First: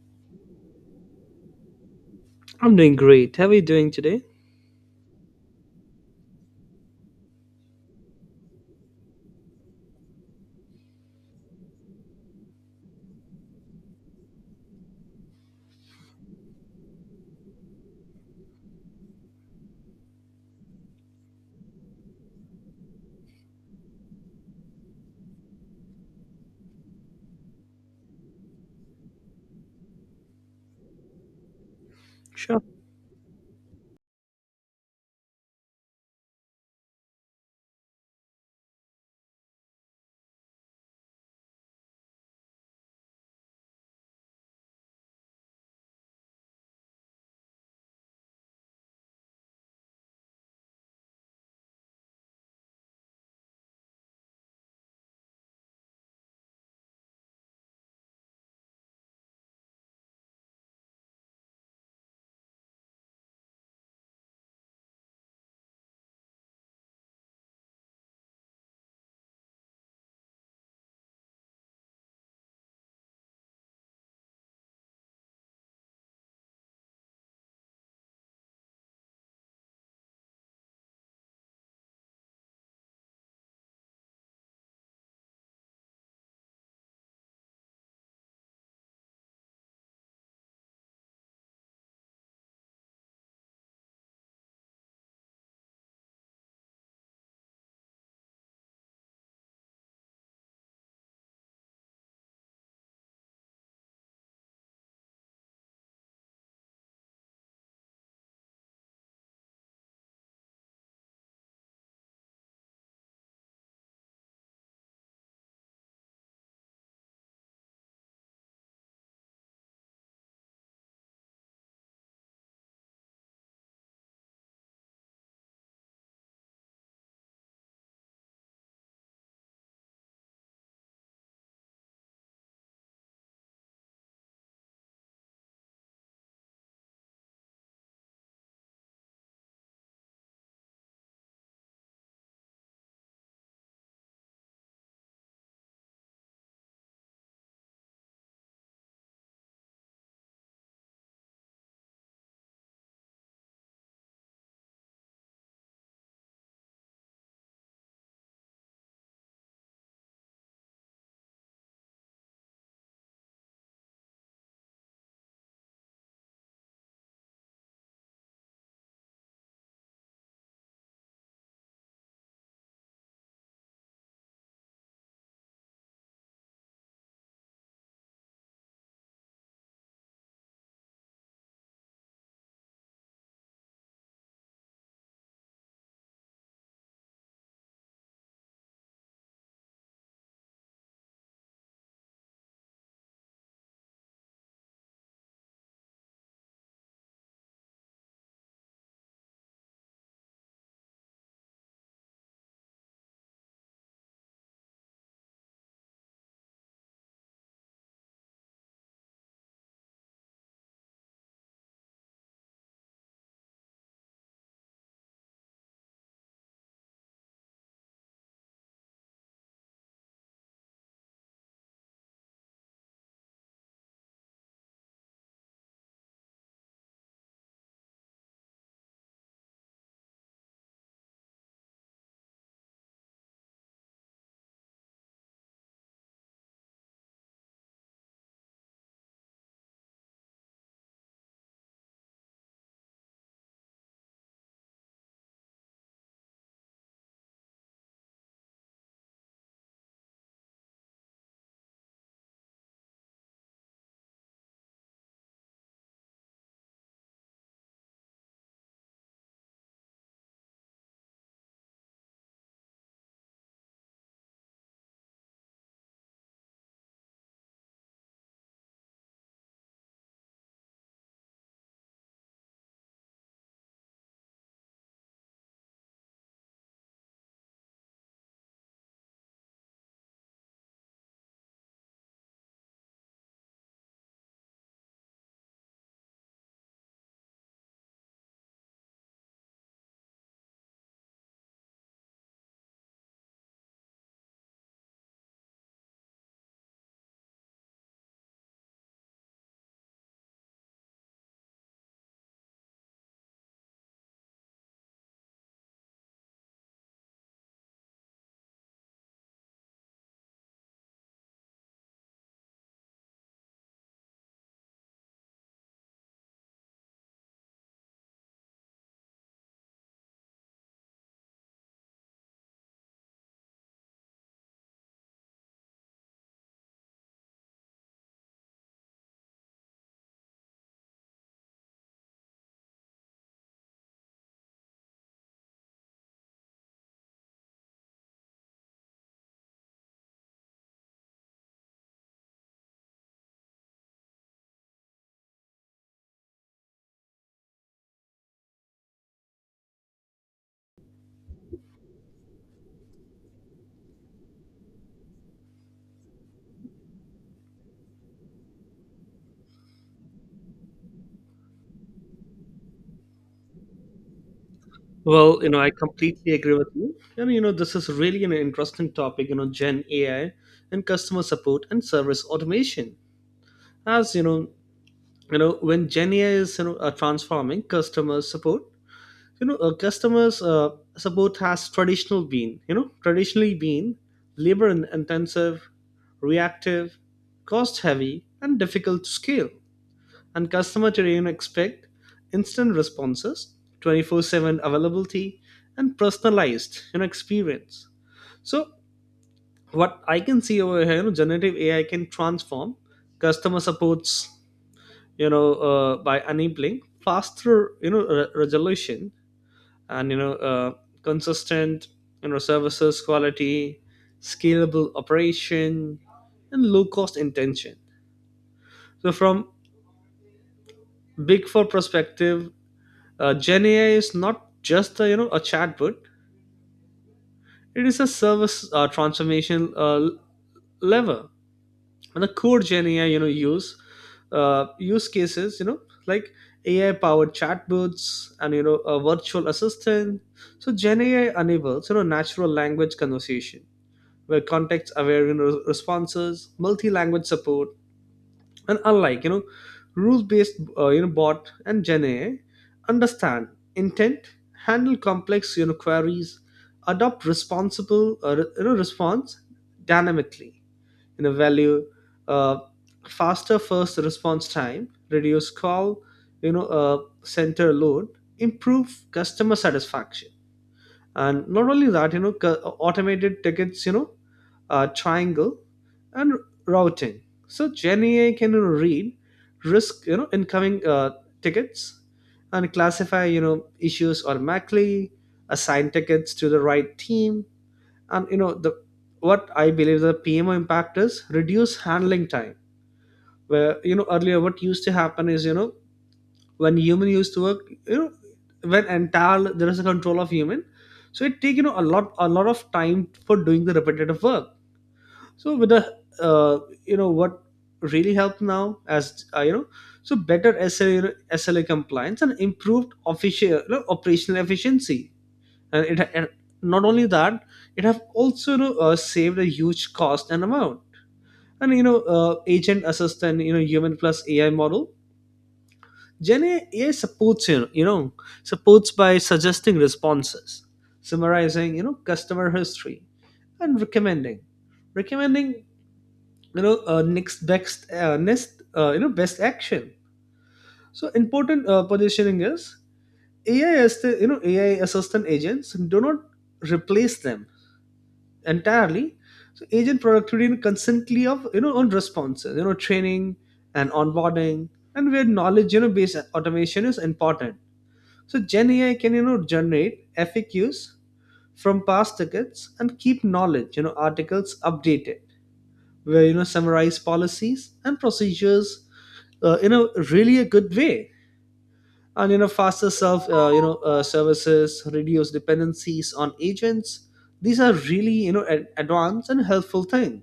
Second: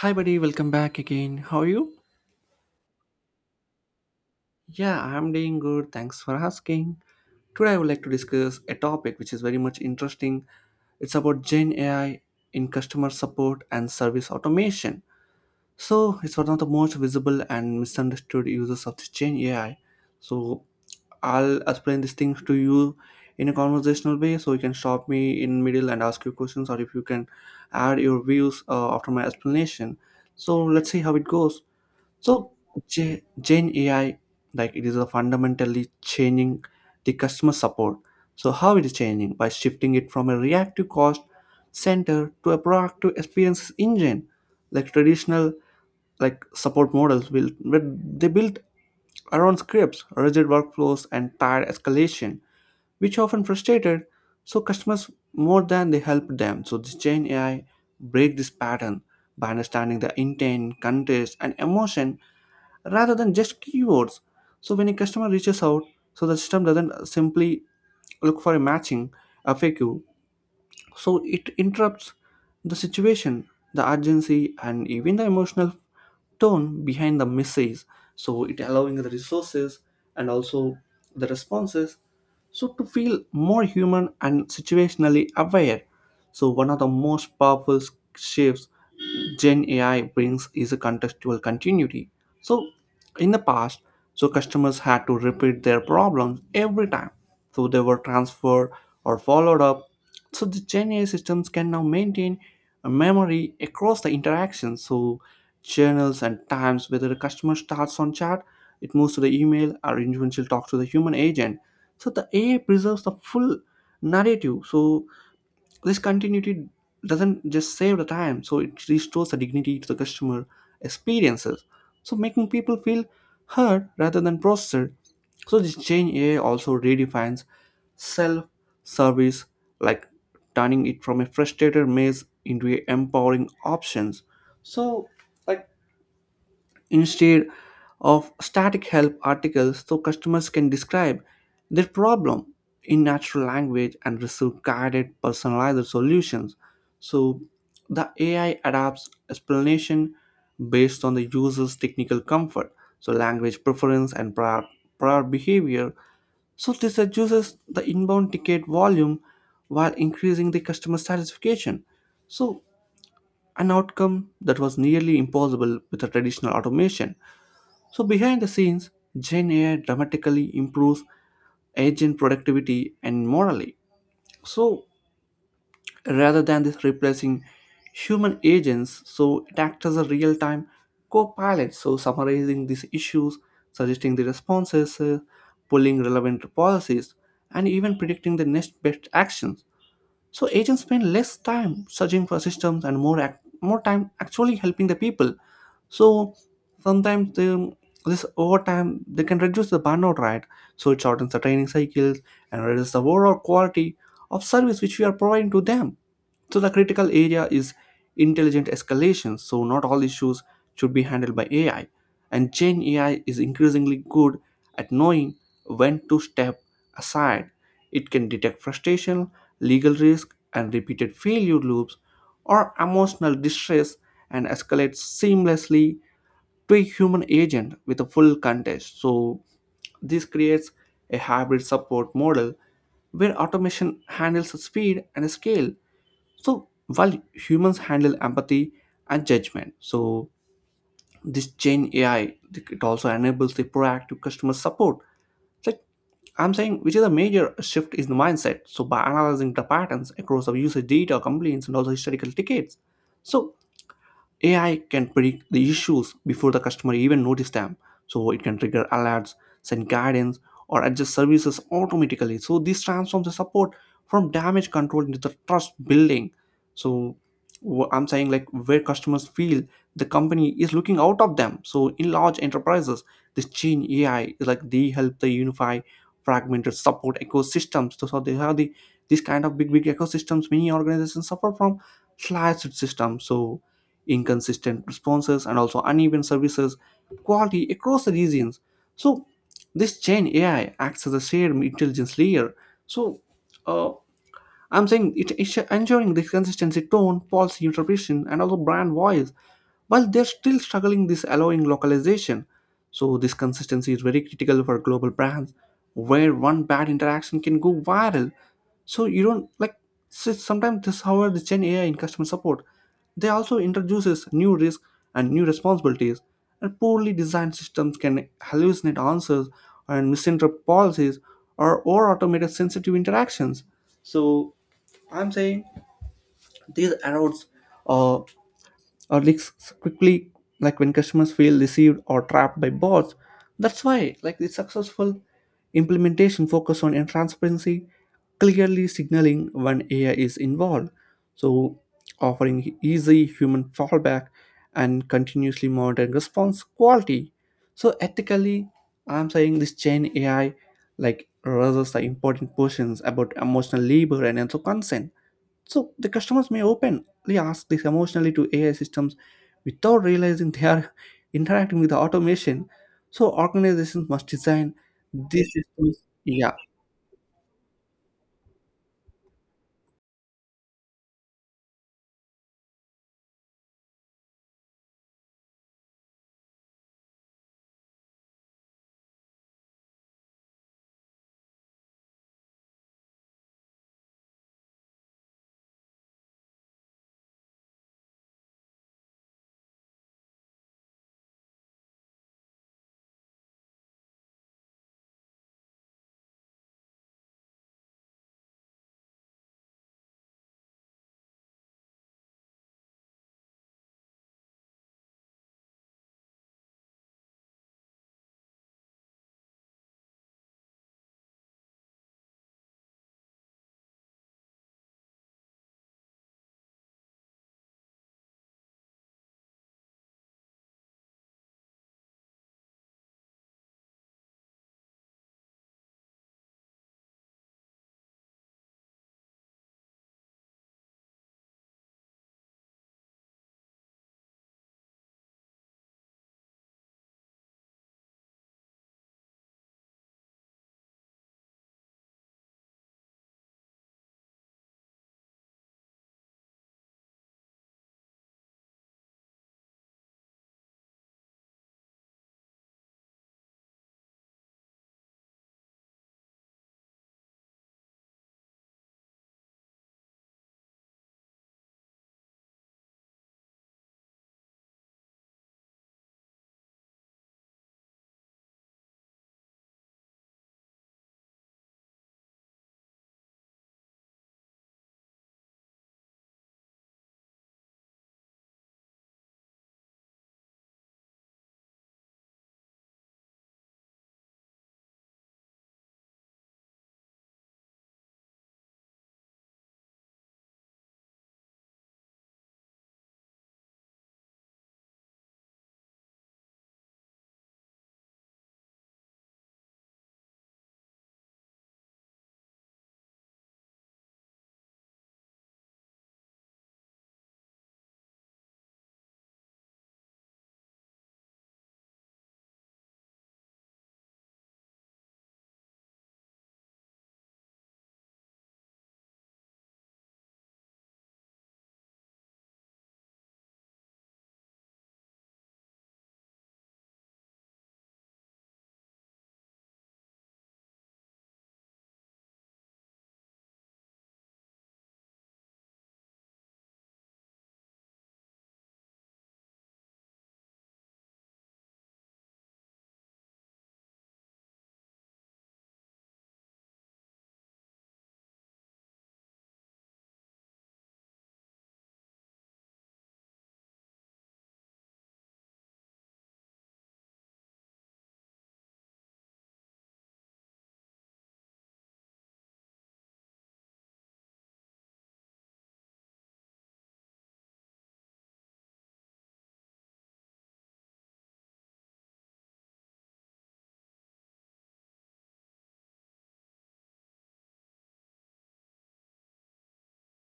Hi, buddy, welcome back again. How are you? I'm doing great. How are you doing today? Yeah, I'm doing good. Thanks for asking. Today, I would like to discuss a topic which is very much interesting. It's about Gen AI in customer support and service automation. So, it's one of the most visible and misunderstood uses of this Gen AI. So, I'll explain these things to you in a conversational way, so you can stop me in middle and ask you questions, or if you can add your views after my explanation. So, let's see how it goes. So Sure. Gen, AI, like, it is a fundamentally changing the customer support. So how it is changing, by shifting it from a reactive cost center to a proactive experience engine, like traditional like support models will, but they built around scripts, rigid workflows, and tired escalation, which often frustrated so customers more than they helped them. So this Gen AI break this pattern by understanding the intent, context, and emotion rather than just keywords. So when a customer reaches out, so the system doesn't simply look for a matching FAQ. So it interrupts the situation, the urgency, and even the emotional tone behind the message. So it allowing the resources and also the responses so to feel more human and situationally aware. So one of the most powerful shifts Gen AI brings is a contextual continuity. So in the past, so customers had to repeat their problems every time so they were transferred or followed up. So the Gen AI systems can now maintain a memory across the interactions, so channels and times, whether the customer starts on chat, it moves to the email, or individual talks to the human agent. So the AI preserves the full narrative. So this continuity doesn't just save the time, so it restores the dignity to the customer experiences, so making people feel heard rather than processed. So this change AI also redefines self service like turning it from a frustrated maze into a empowering options. So, like, instead of static help articles, so customers can describe their problem in natural language and receive guided personalized solutions. So the AI adapts explanation based on the user's technical comfort, so language preference and prior behavior. So this reduces the inbound ticket volume while increasing the customer satisfaction, so an outcome that was nearly impossible with a traditional automation. So, behind the scenes, Gen AI dramatically improves agent productivity and morally. So, rather than this replacing human agents, so it acts as a real time co pilot, so summarizing these issues, suggesting the responses, pulling relevant policies, and even predicting the next best actions. So agents spend less time searching for systems and more time actually helping the people. So sometimes they, this over time they can reduce the burnout, right? So it shortens the training cycles and reduces the overall quality of service which we are providing to them. So the critical area is intelligent escalation. So not all issues should be handled by AI, and Gen AI is increasingly good at knowing when to step aside. It can detect frustration, legal risk, and repeated failure loops or emotional distress, and escalates seamlessly to a human agent with a full context. So, this creates a hybrid support model where automation handles speed and scale, so while humans handle empathy and judgment. So, this Gen AI it also enables the proactive customer support, like I'm saying, which is a major shift in the mindset. So by analyzing the patterns across of usage data, complaints, and also historical tickets, so AI can predict the issues before the customer even notice them. So it can trigger alerts, send guidance, or adjust services automatically. So this transforms the support from damage control into the trust building. So I'm saying, like, where customers feel the company is looking out of them. So in large enterprises, this chain AI is like they help, they unify fragmented support ecosystems. So, so they have the these kind of big big ecosystems, many organizations suffer from slashed systems. So inconsistent responses and also uneven services quality across the regions. So this chain AI acts as a shared intelligence layer. So, uh, I'm saying, it's ensuring this consistency, tone, policy interpretation, and also brand voice, while they're still struggling this allowing localization. So this consistency is very critical for global brands, where one bad interaction can go viral. So you don't like so sometimes this, however, the Gen AI in customer support, they also introduces new risk and new responsibilities, and poorly designed systems can hallucinate answers and misinterpret policies or automate sensitive interactions. So I'm saying these errors uh, are leaks quickly, like when customers feel deceived or trapped by bots. That's why, like, the successful implementation focus on in transparency, clearly signaling when AI is involved. So, offering easy human fallback and continuously monitoring response quality. So, ethically, I'm saying this chain AI, like, raises the important questions about emotional labor and also consent. So the customers may openly ask this emotionally to AI systems without realizing they are interacting with the automation. So organizations must design Well, these I systems. completely Yeah, agree with you. And, this is really an interesting topic, Gen AI and customer support and service automation. As you know, when Gen AI is, transforming customer support, customers support has traditionally been labor intensive, reactive, cost heavy, and difficult to scale. And customer terrain expect instant responses, 24/7 availability, and personalized, experience. So what I can see over here, generative AI can transform customer supports, by enabling faster, resolution and consistent, services quality, scalable operation, and low cost intention. So from big four perspective, Gen AI is not just a, a chatbot; it is a service transformation lever. And the core Gen AI, use use cases, like AI powered chatbots and a virtual assistant. So Gen AI enables natural language conversation, where context aware, responses, multi language support, and unlike rules based bot. And Gen AI understand intent, handle complex, queries, adopt responsible, response dynamically. You know, value, uh, faster first response time, reduce call, you know uh, center load, improve customer satisfaction. And not only that, automated tickets, triangle and routing. So GNA can, read risk, incoming, tickets, and classify, issues automatically, assign tickets to the right team. And you know the what I believe, the PMO impact is reduce handling time, where earlier what used to happen is, when human used to work, when entire there is a control of human, so it take a lot of time for doing the repetitive work. So with the, uh, what really helped now as, so better SLA compliance and improved official, operational efficiency. And it, and not only that, it have also, saved a huge cost and amount. And agent assistant, human plus AI model. Gen AI supports, supports by suggesting responses, summarizing, customer history, and recommending, next best, next you know best action. So important positioning is AI as the, AI assistant. Agents do not replace them entirely. So agent productivity constantly of, on responses, training and onboarding. And where knowledge, based automation is important. So Gen AI can, generate FAQs from past tickets and keep knowledge, articles updated, where summarize policies and procedures, in a really a good way. And faster self, services, reduce dependencies on agents. These are really, advanced and helpful thing,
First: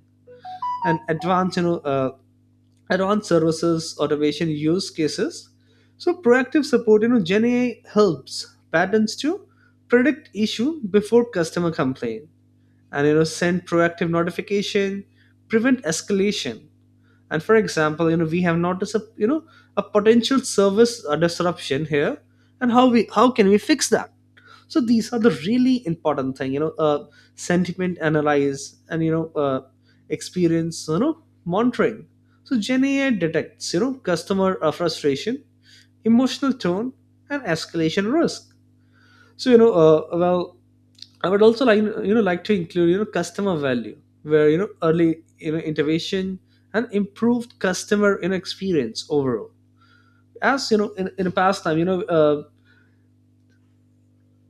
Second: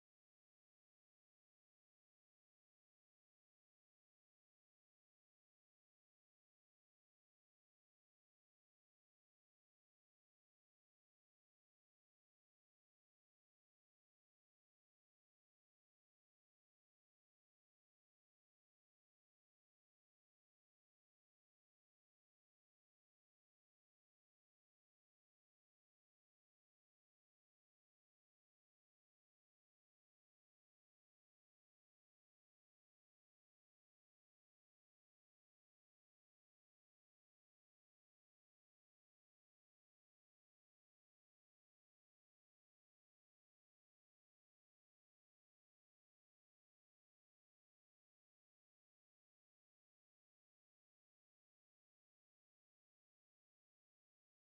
and advanced, advanced services automation use cases. So proactive support, Gen AI helps patterns to predict issue before customer complaint, and send proactive notification, prevent escalation. And for example, we have noticed a, a potential service, disruption here, and how can we fix that. So these are the really important thing, sentiment analyze and, experience, monitoring. So Gen AI detects, customer, frustration, emotional tone, and escalation risk. So, well, I would also like, to include, customer value, where, early, intervention and improved customer, experience overall. As you know, in the past time,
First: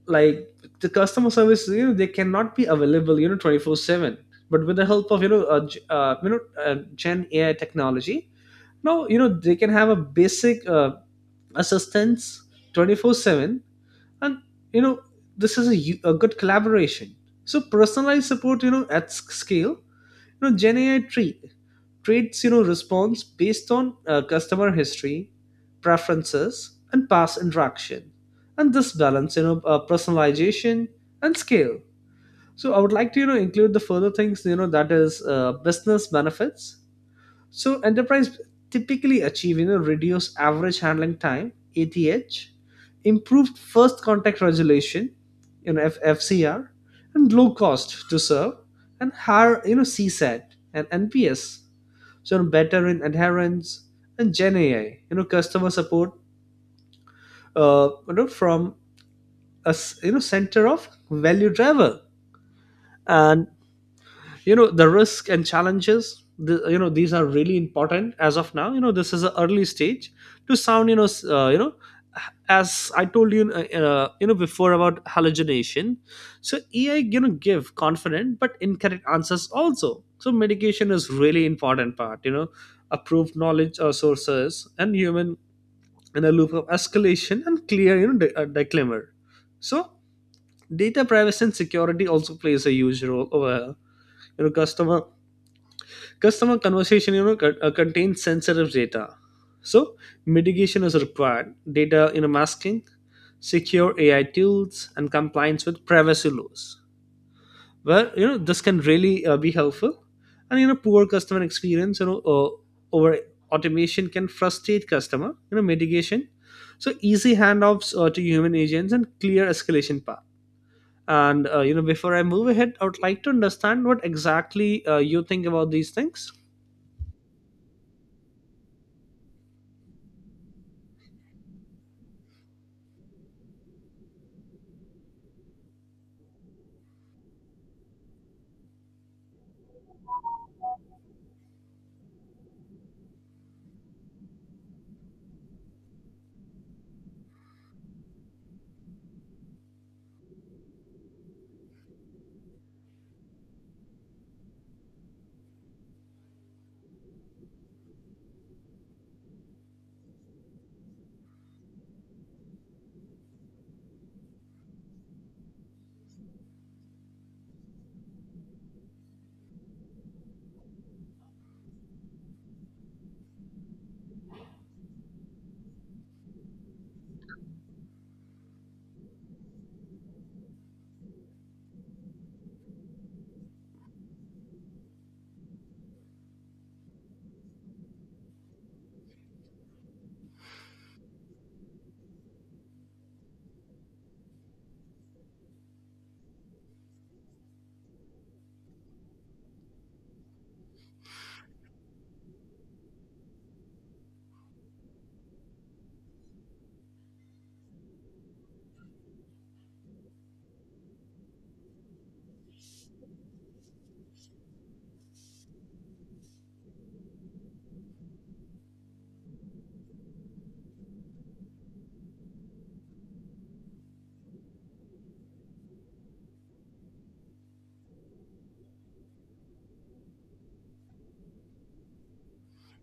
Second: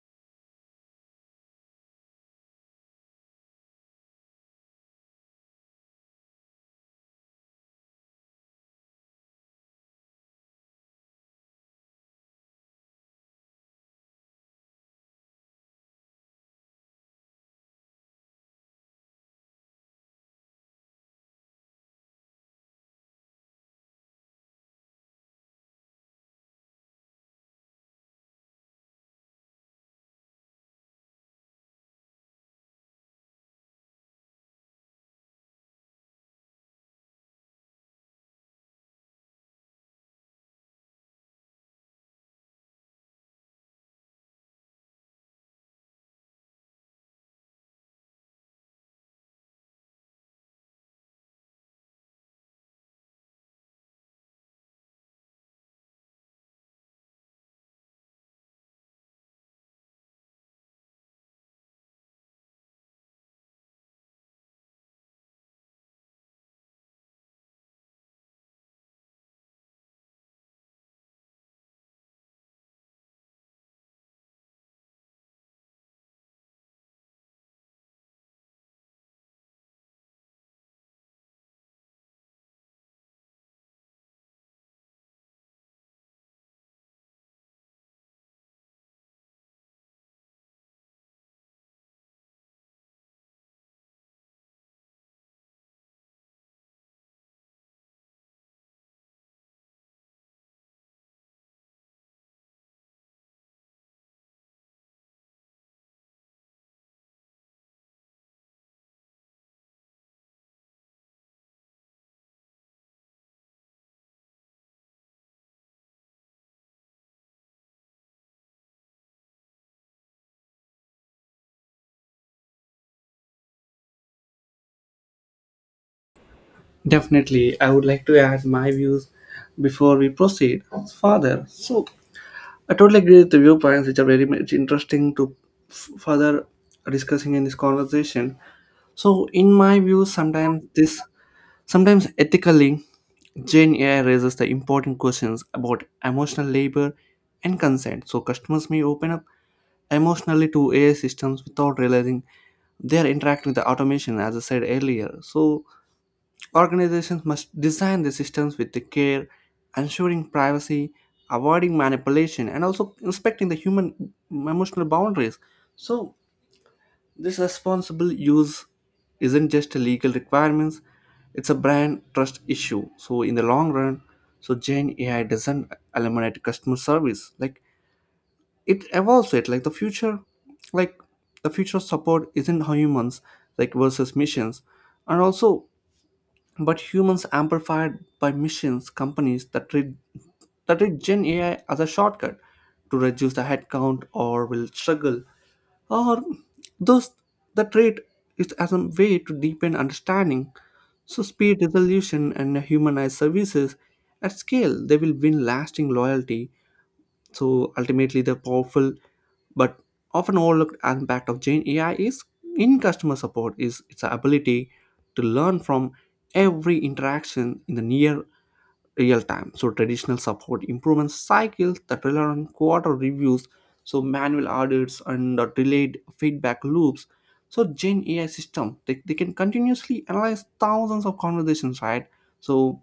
like, the customer service, they cannot be available, 24/7. But with the help of, Gen AI technology, now they can have a basic, assistance 24/7. And you know this is a, a good collaboration. So personalized support, scale, Gen AI treats, response based on, customer history, preferences, and past interaction. And this balance, personalization and scale. So I would like to, include the further things, that is, business benefits. So enterprise typically achieve, reduced average handling time (ATH), improved first contact regulation, FCR, and low cost to serve, and higher, CSAT and NPS. So better in adherence. And Gen AI, customer support, from a, center of value driver. And, the risk and challenges, the, these are really important. As of now, this is an early stage to sound, as I told you, you know before about hallucination. So AI, give confident but incorrect answers also. So medication is really important part, approved knowledge, sources and human in a loop of escalation and clear, disclaimer. So data privacy and security also plays a huge role over customer. Customer conversation, contains sensitive data, so mitigation is required. Data, masking, secure AI tools, and compliance with privacy laws. Well, this can really be helpful. And poor customer experience, over automation can frustrate customer. Mitigation, so easy handoffs to human agents and clear escalation path. And before I move ahead, I would like to understand what exactly you think about these things. definitely. I would like to add my views before we proceed further. So I totally agree with the viewpoints, which are very much interesting to further discussing in this conversation. So in my view, sometimes this. Sometimes ethically, Gen AI raises the important questions about emotional labor and consent. So customers may open up emotionally to AI systems without realizing they are interacting with the automation, as I said earlier. So organizations must design the systems with the care, ensuring privacy, avoiding manipulation, and also inspecting the human emotional boundaries. So this responsible use isn't just a legal requirements, it's a brand trust issue. So in the long run, so Gen AI doesn't eliminate customer service. Like it evolves it. Like the future support isn't humans like versus missions, and also but humans amplified by missions, companies that treat Gen AI as a shortcut to reduce the headcount or will struggle, or thus the trait is as a way to deepen understanding, so speed resolution and humanized services at scale, they will win lasting loyalty. So ultimately, the powerful but often overlooked impact of Gen AI is in customer support is its ability to learn from every interaction in the near real time. So traditional support improvement cycles that rely on quarter reviews, so manual audits and delayed feedback loops. So Gen AI system, they can continuously analyze thousands of conversations, right? So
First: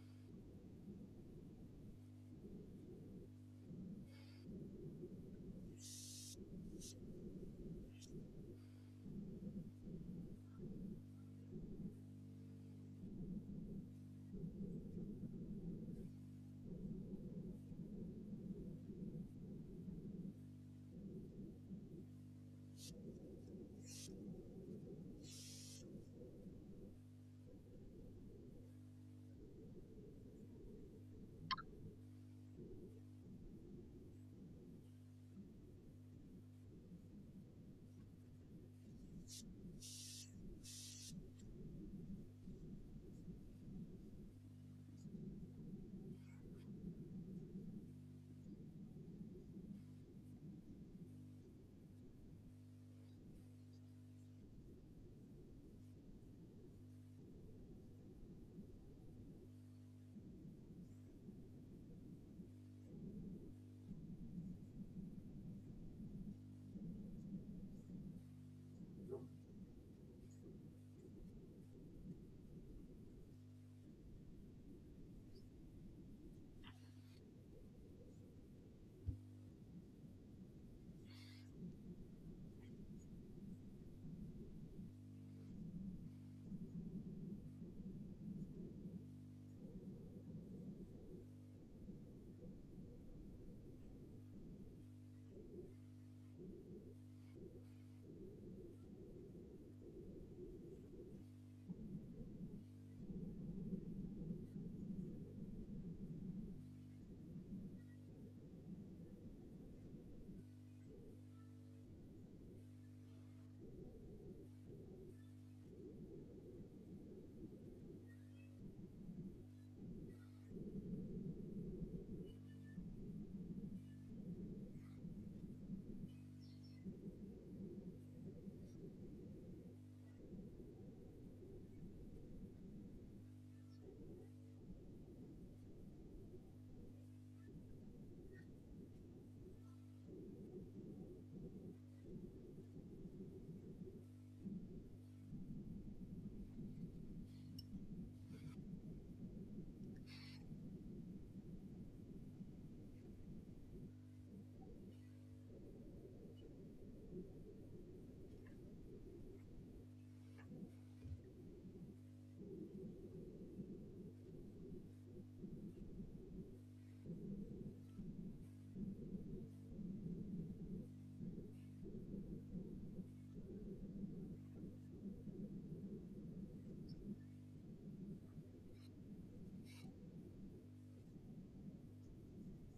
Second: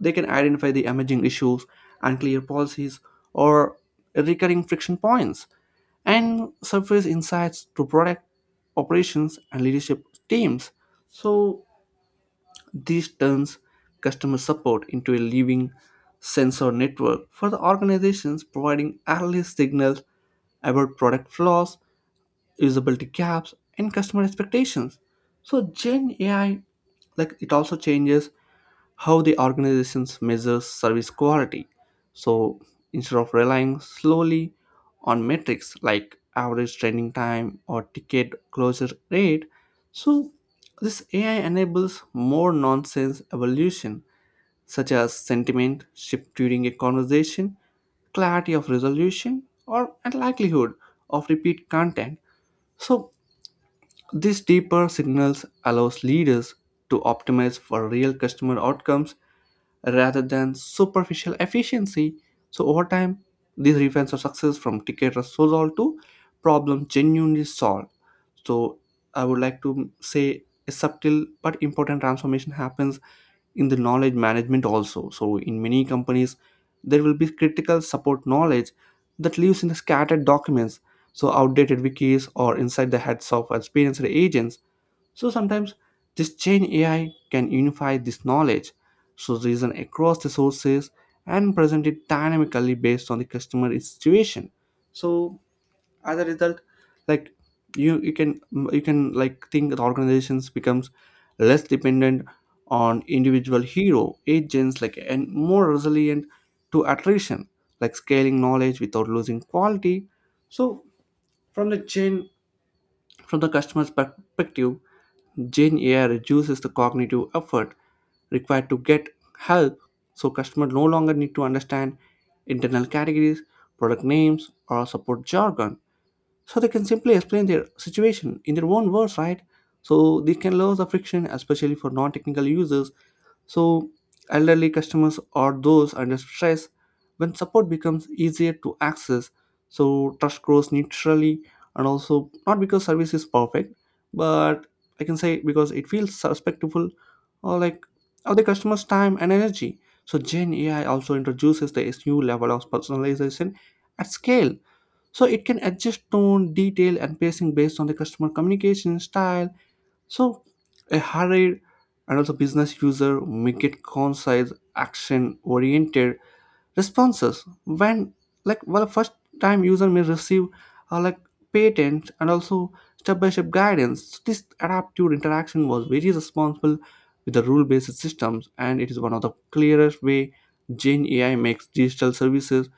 they can identify the emerging issues, unclear policies, or recurring friction points, and surface insights to product operations and leadership teams. So this turns customer support into a living sensor network for the organizations, providing early signals about product flaws, usability gaps, and customer expectations. So Gen AI, like, it also changes how the organizations measures service quality. So instead of relying slowly on metrics like average training time or ticket closure rate, so this AI enables more nonsense evolution such as sentiment shift during a conversation, clarity of resolution, or and likelihood of repeat content. So these deeper signals allows leaders to optimize for real customer outcomes rather than superficial efficiency. So over time, these events of success from ticket resolved to problem genuinely solved. So I would like to say a subtle but important transformation happens in the knowledge management also. So in many companies, there will be critical support knowledge that lives in the scattered documents, so outdated wikis or inside the heads of experienced agents. So sometimes this chain AI can unify this knowledge, so reason across the sources and present it dynamically based on the customer situation. So as a result, like, you can you can like think the organizations becomes less dependent on individual hero agents, like, and more resilient to attrition, like scaling knowledge without losing quality. So from the chain from the customer's perspective, Gen AI reduces the cognitive effort required to get help, so customers no longer need to understand internal categories, product names, or support jargon. So they can simply explain their situation in their own words, right? So this can lower the friction, especially for non-technical users, so elderly customers or those under stress, when support becomes easier to access. So trust grows naturally, and also not because service is perfect, but I can say because it feels respectful or, like, of the customer's time and energy. So Gen AI also introduces this new level of personalization at scale. So it can adjust tone, detail, and pacing based on the customer communication style. So a harried and also business user may get concise action oriented responses, when, like, well, first time user may receive like patent and also step by step guidance. So this adaptive interaction was very responsible with the rule based systems, and it is one of the clearest way Gen AI makes digital services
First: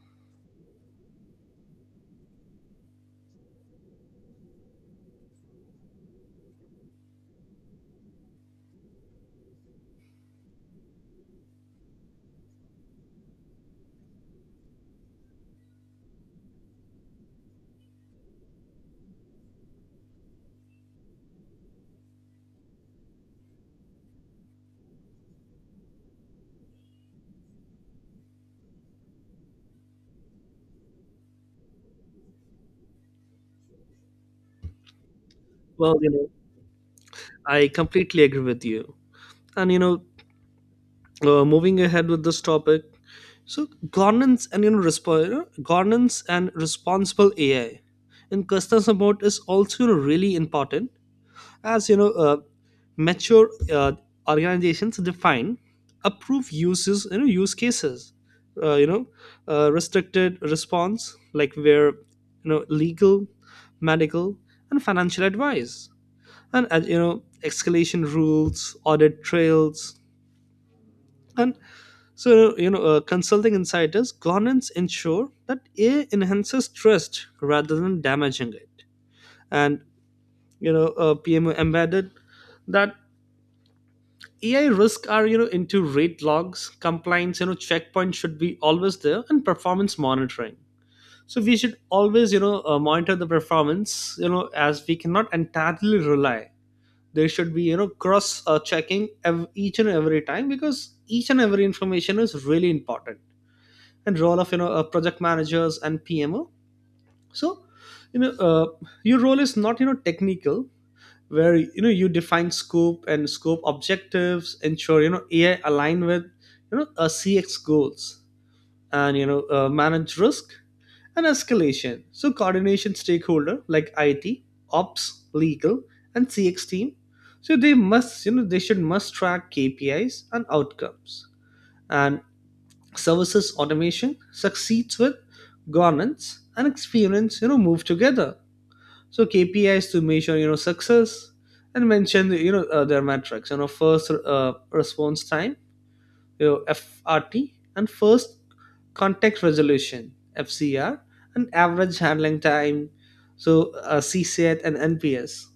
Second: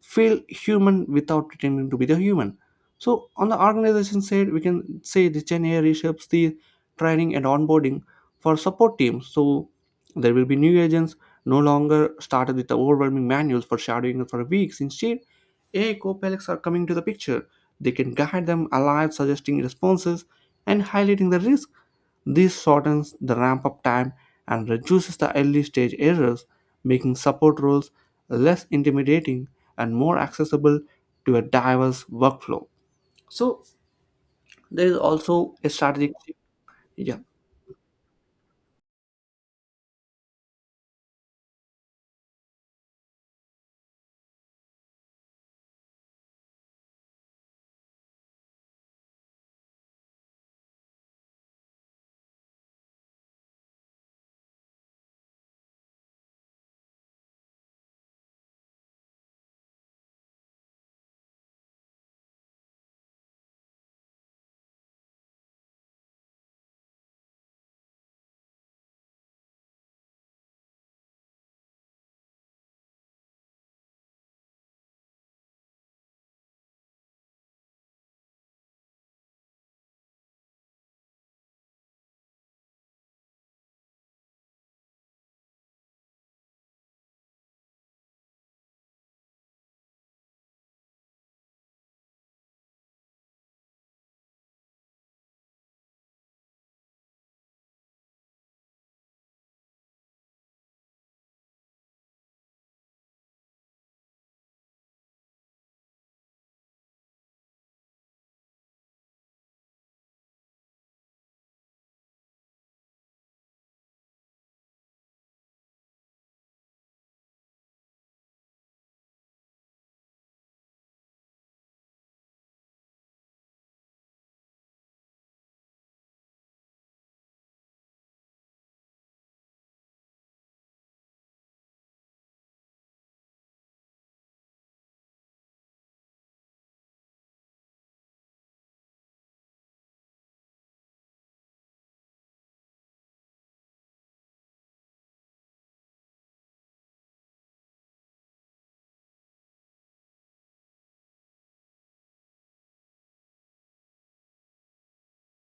feel human without pretending to be the human. So on the organization side, we can say the Gen AI reshapes the training and onboarding for support teams. So there will be new agents no longer started with the overwhelming manuals for shadowing for weeks. Instead, AI co-pilots are coming to the picture. They can guide them alive, suggesting responses and highlighting the risk. This shortens the ramp-up time and reduces the early-stage errors, making support roles less intimidating and more accessible to a diverse workflow. So there is also a Well, strategic shift. Yeah. I completely agree with you. And moving ahead with this topic, so governance and, governance and responsible AI in customer support is also, really important. As you know, mature organizations define, approve uses, use cases. Uh, you know, restricted response, like where legal, medical, and financial advice, and escalation rules, audit trails. And so, consulting insiders governance ensure that AI enhances trust rather than damaging it. And PMO embedded, that AI risks are, into rate logs, compliance, checkpoints should be always there, and performance monitoring. So we should always, monitor the performance, as we cannot entirely rely. There should be, cross, checking each and every time, because each and every information is really important. And role of, project managers and PMO. So, you know uh, your role is not, technical, where you define scope and scope objectives, ensure AI align with, CX goals, and manage risk and escalation. So, coordination stakeholder like IT, ops, legal, and CX team. So they must, you know, they should must track KPIs and outcomes. And services automation succeeds with governance and experience, move together. So KPIs to measure, success and mention, their metrics. First response time FRT, and first contact resolution FCR, and average handling time, so CSAT and NPS,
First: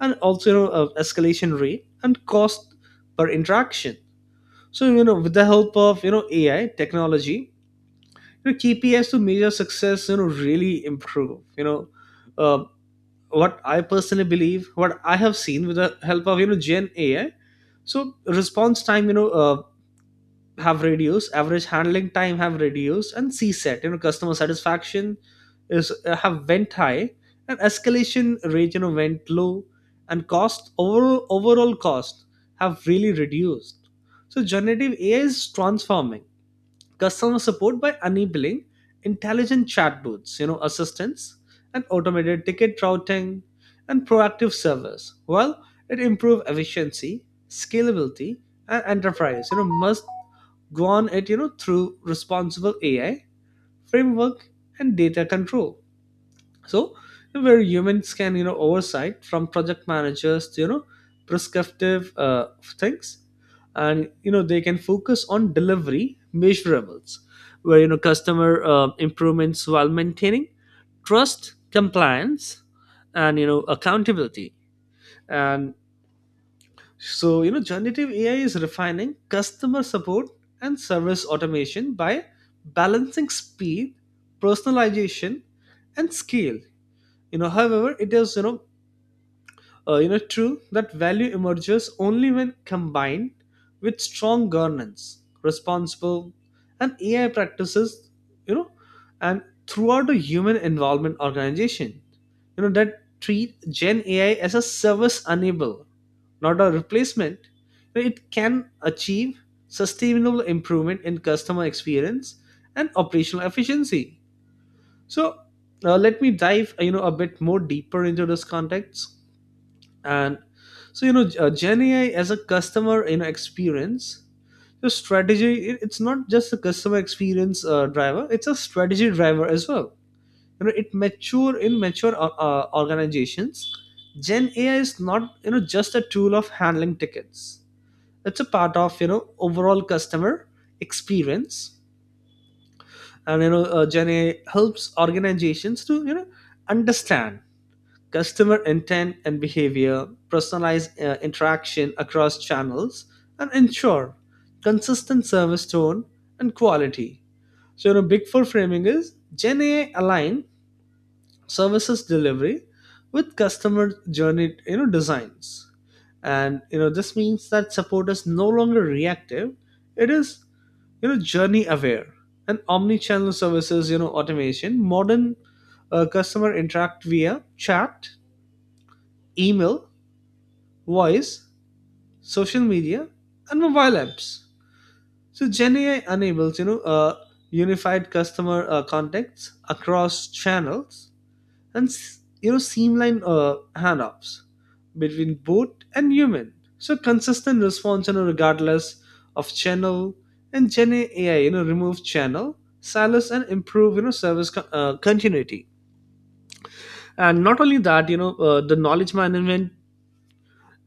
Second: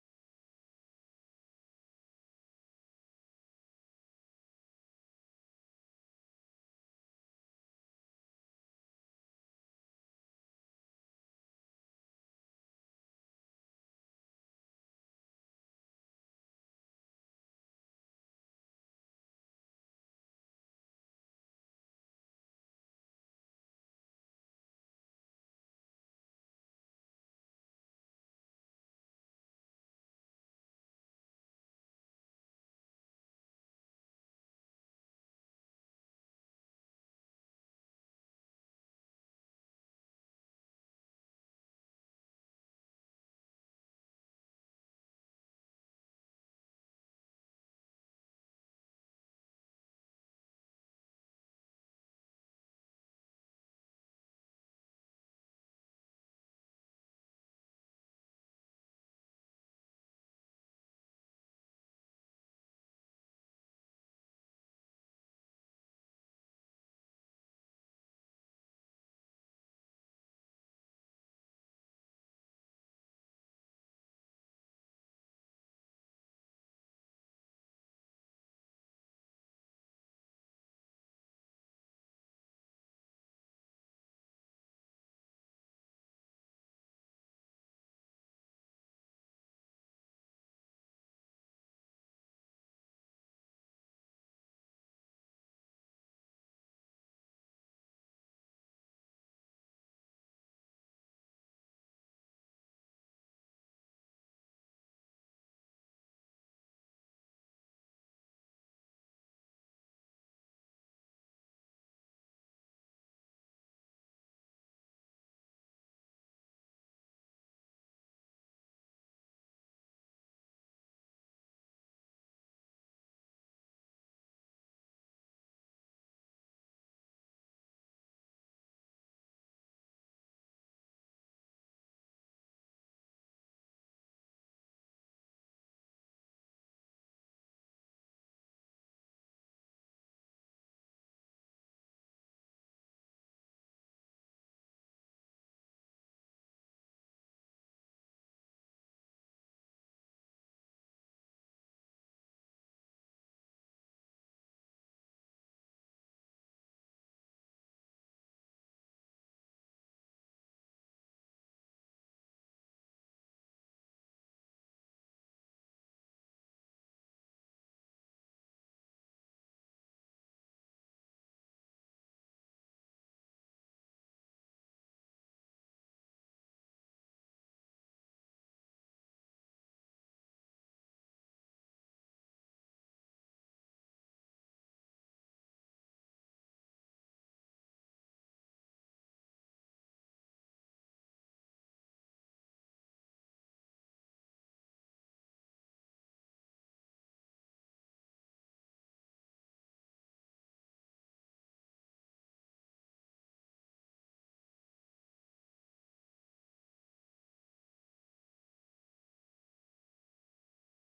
and also escalation rate and cost per interaction. So with the help of AI technology, KPIs to measure success, really improve. Uh, what I personally believe, what I have seen with the help of, Gen AI, so response time, have reduced, average handling time have reduced, and CSAT, customer satisfaction is, have went high, and escalation rate, went low, and cost, overall cost have really reduced. So generative AI is transforming customer support by enabling intelligent chatbots, assistants, and automated ticket routing and proactive service. Well, it improve efficiency, scalability, and enterprise, must go on it, through responsible AI framework and data control. So where humans can, oversight from project managers to, prescriptive, things. And they can focus on delivery measurables, where customer, improvements while maintaining trust, compliance, and accountability. And so, generative AI is refining customer support and service automation by balancing speed, personalization, and scale. However, it is, true that value emerges only when combined with strong governance, responsible and AI practices, you know and throughout the human involvement organization, that treat Gen AI as a service enable, not a replacement. You know, it can achieve sustainable improvement in customer experience and operational efficiency. So, let me dive, a bit more deeper into this context. And so, Gen AI as a customer, experience, the strategy, it's not just a customer experience driver, it's a strategy driver as well. You know, it mature in mature organizations, Gen AI is not, just a tool of handling tickets. It's a part of, overall customer experience. And, Gen AI helps organizations to, understand customer intent and behavior, personalize interaction across channels, and ensure consistent service tone and quality. So, big four framing is Gen AI align services delivery with customer journey, designs. And, this means that support is no longer reactive. It is, journey aware and omni-channel services, automation, modern customer interact via chat, email, voice, social media, and mobile apps. So GenAI enables, unified customer, contacts across channels, and, streamline handoffs between bot and human. So consistent response, regardless of channel. And GenAI, remove channel silos and improve, service, continuity. And not only that, the knowledge management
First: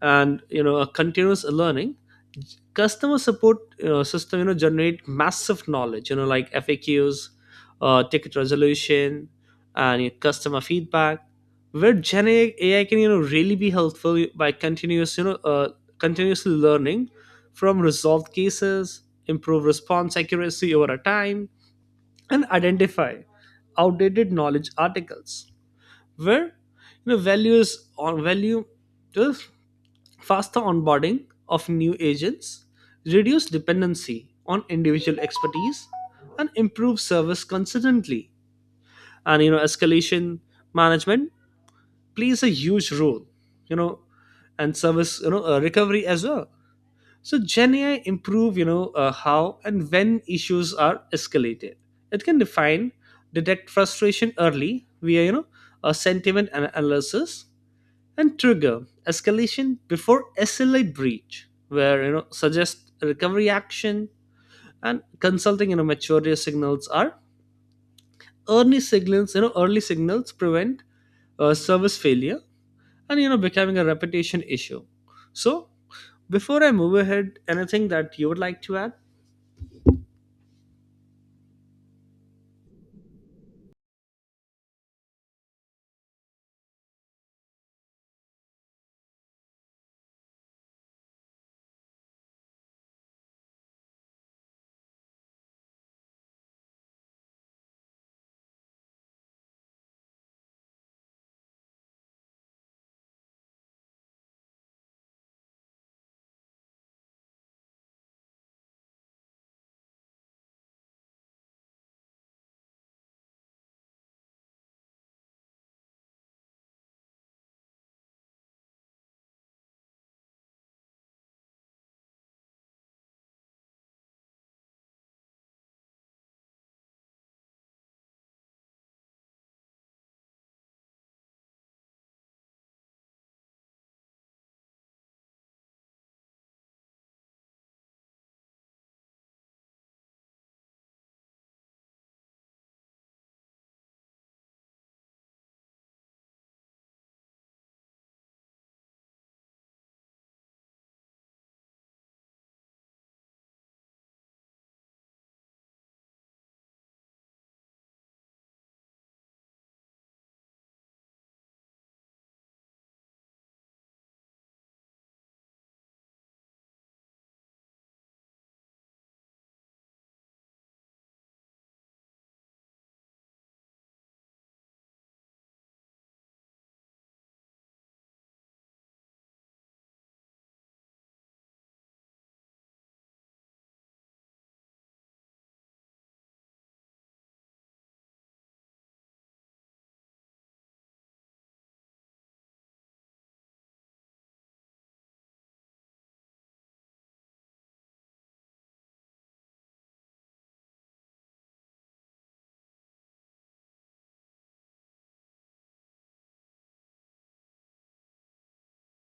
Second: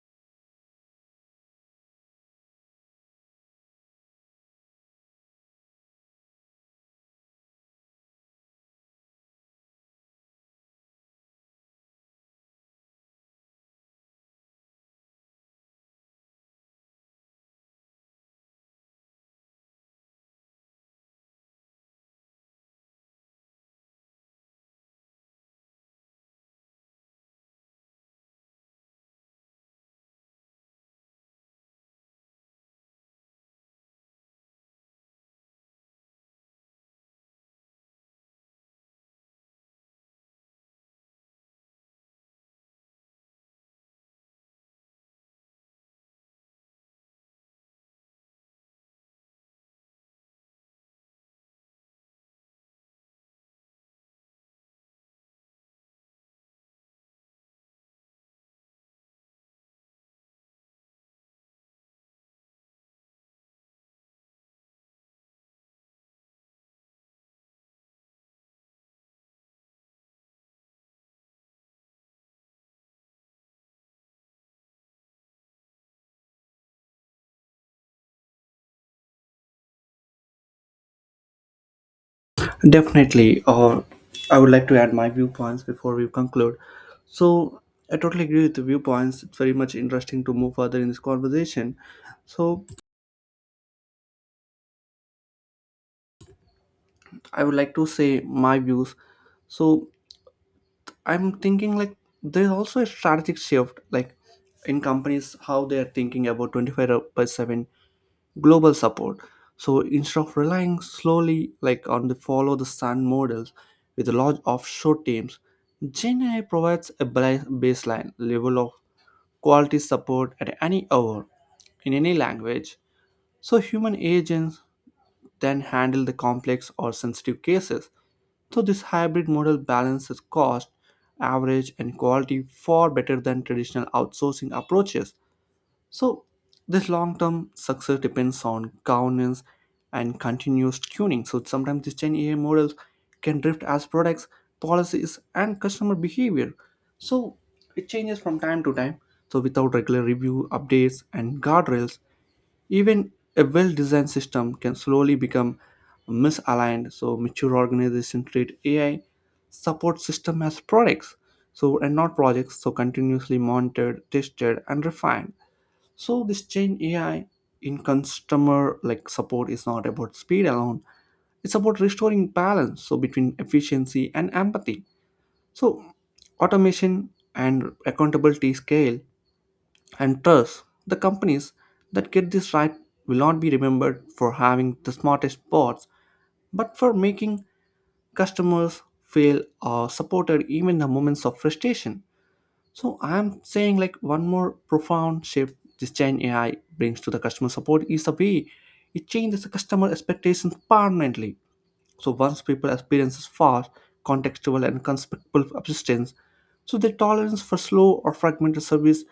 and, a continuous learning customer support, system, generate massive knowledge, like FAQs, ticket resolution, and your customer feedback, where Gen AI can, really be helpful by continuous, continuously learning from resolved cases, improve response accuracy over a time, and identify outdated knowledge articles, where value is on, value is faster onboarding of new agents, reduce dependency on individual expertise, and improve service consistently. And escalation management plays a huge role, you know, and service, recovery as well. So Gen AI improve, how and when issues are escalated. It can define, detect frustration early via, a sentiment analysis, and trigger escalation before SLA breach, where suggest recovery action. And consulting, maturity signals are early signals, early signals prevent service failure and, becoming a reputation issue. So before I move ahead, anything that you would like to add? Definitely, or I would like to add my viewpoints before we conclude. So, I totally agree with the viewpoints. It's very much interesting to move further in this conversation. So, I would like to say my views. So, I'm thinking like there's also a strategic shift, like in companies, how they are thinking about 25 by 7 global support. So instead of relying slowly like on the follow the sun models with large offshore teams, Gen AI provides a baseline level of quality support at any hour in any language. So human agents then handle the complex or sensitive cases. So this hybrid model balances cost, average, and quality far better than traditional outsourcing approaches. So, this long term success depends on governance and continuous tuning. So, sometimes these 10 AI models can drift as products, policies, and customer behavior. So, it changes from time to time. So, without regular review, updates, and guardrails, even a well designed system can slowly become misaligned. So, mature organizations treat AI support system as products. So, and not projects, so continuously monitored, tested, and refined. So this change AI in customer like support is not about speed alone. It's about restoring balance so between efficiency and empathy. So automation and accountability scale and trust. The companies that get this right will not be remembered for having the smartest bots, but for making customers feel supported even in the moments of frustration. So I'm saying like one more profound shift this Gen AI brings to the customer support is the way it changes the customer expectations permanently. So once people experiences fast, contextual and conspectful assistance, so their tolerance for slow or fragmented service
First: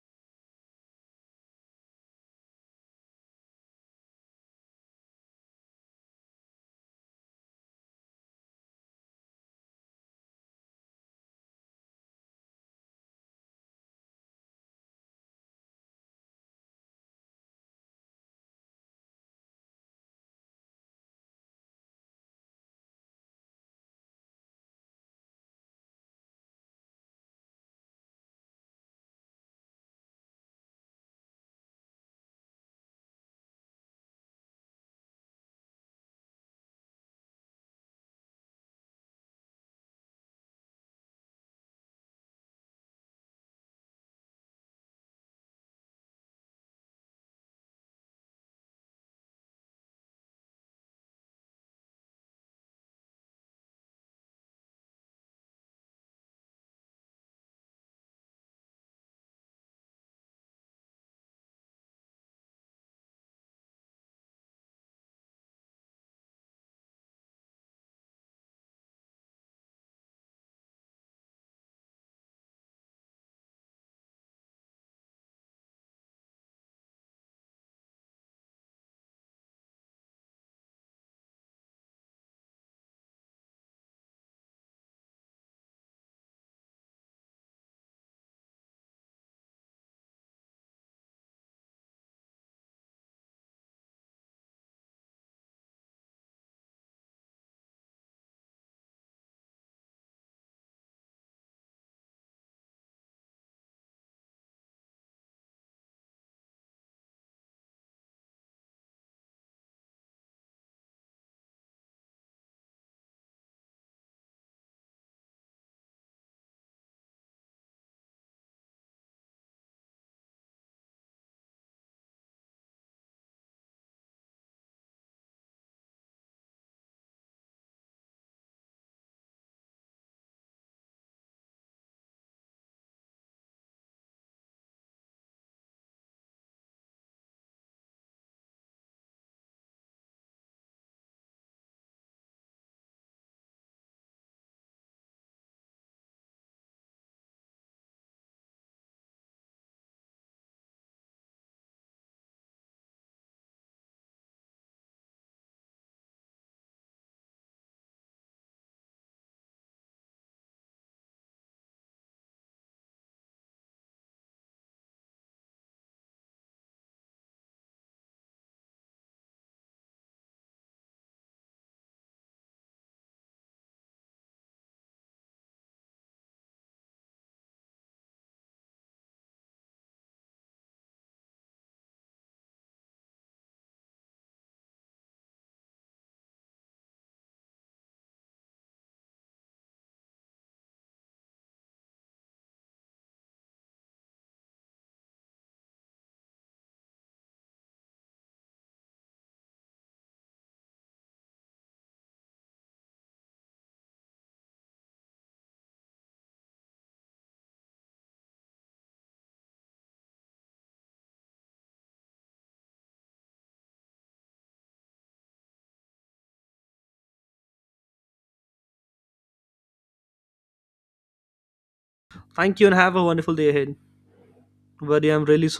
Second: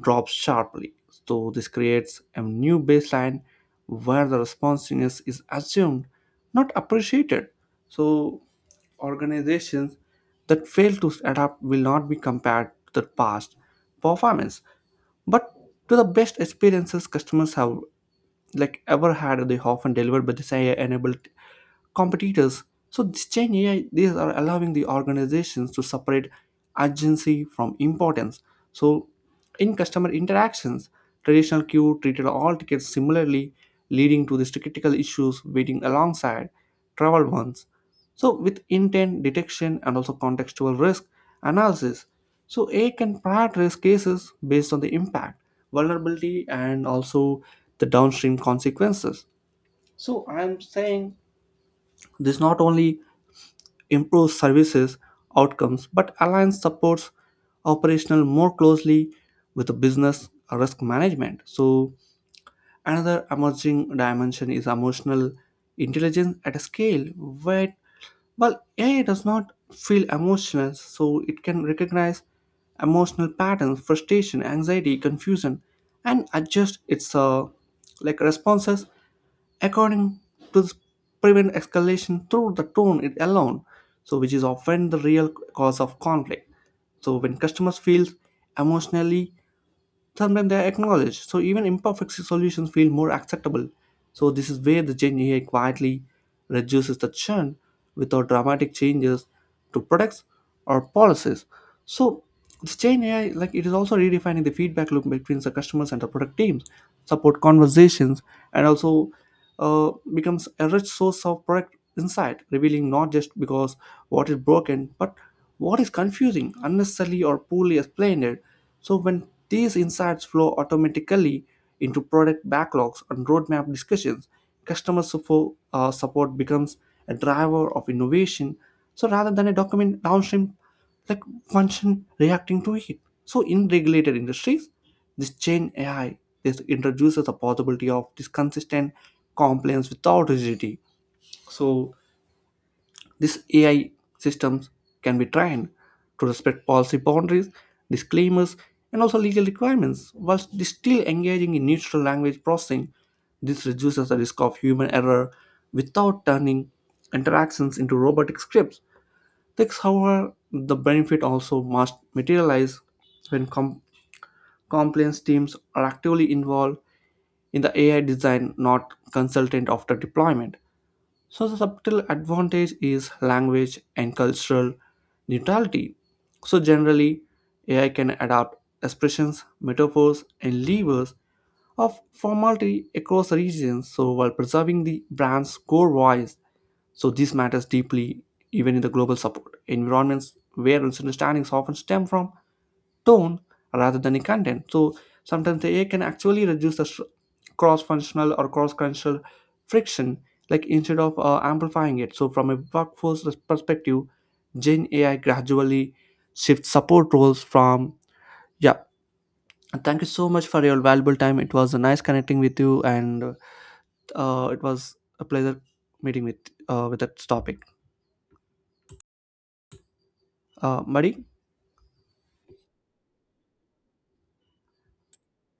drops sharply. So this creates a new baseline where the responsiveness is assumed, not appreciated. So organizations that fail to adapt will not be compared to the past performance, but to the best experiences customers have like ever had. They often delivered by this AI-enabled competitors. So this Gen AI, these are allowing the organizations to separate urgency from importance. So in customer interactions, traditional queue treated all tickets similarly, leading to these critical issues waiting alongside travel ones. So with intent detection and also contextual risk analysis, so AI can prioritize cases based on the impact, vulnerability, and also the downstream consequences. So I'm saying this not only improves services outcomes but aligns supports operational more closely with the business risk management. So another emerging dimension is emotional intelligence at a scale where well, AI does not feel emotional, so it can recognize emotional patterns, frustration, anxiety, confusion, and adjust its like responses according to this prevent escalation through the tone it alone. So, which is often the real cause of conflict. So, when customers feel emotionally sometimes they are acknowledged. So even imperfect solutions feel more acceptable. So this is where the Gen AI quietly reduces the churn without dramatic changes to products or policies. So this Gen AI, like it is also redefining the feedback loop between the customers and the product teams, support conversations, and also becomes a rich source of product insight, revealing not just because what is broken, but what is confusing, unnecessarily or poorly explained. So when these insights flow automatically into product backlogs and roadmap discussions, customer support, support becomes a driver of innovation. So rather than a document downstream like function reacting to it. So in regulated industries, this chain AI this introduces the possibility of this consistent compliance without rigidity. So these AI systems can be trained to respect policy boundaries, disclaimers, and also legal requirements while still engaging in natural language processing. This reduces the risk of human error without turning interactions into robotic scripts. Thus, however, the benefit also must materialize when compliance teams are actively involved in the AI design, not consultant after deployment. So the subtle advantage is language and cultural neutrality. So generally, AI can adapt expressions, metaphors, and levers of formality across regions. So while preserving the brand's core voice, so this matters deeply even in the global support environments where misunderstandings often stem from tone rather than the content. So sometimes the AI can actually reduce the cross-functional or cross-cultural friction like instead of amplifying it so from a workforce perspective gen ai gradually shifts support roles from yeah. And thank you so much for your valuable time, it was nice connecting with you, and it was a pleasure meeting with that topic, Mari. Thank you, and have a wonderful day ahead. Buddy, I'm really sorry.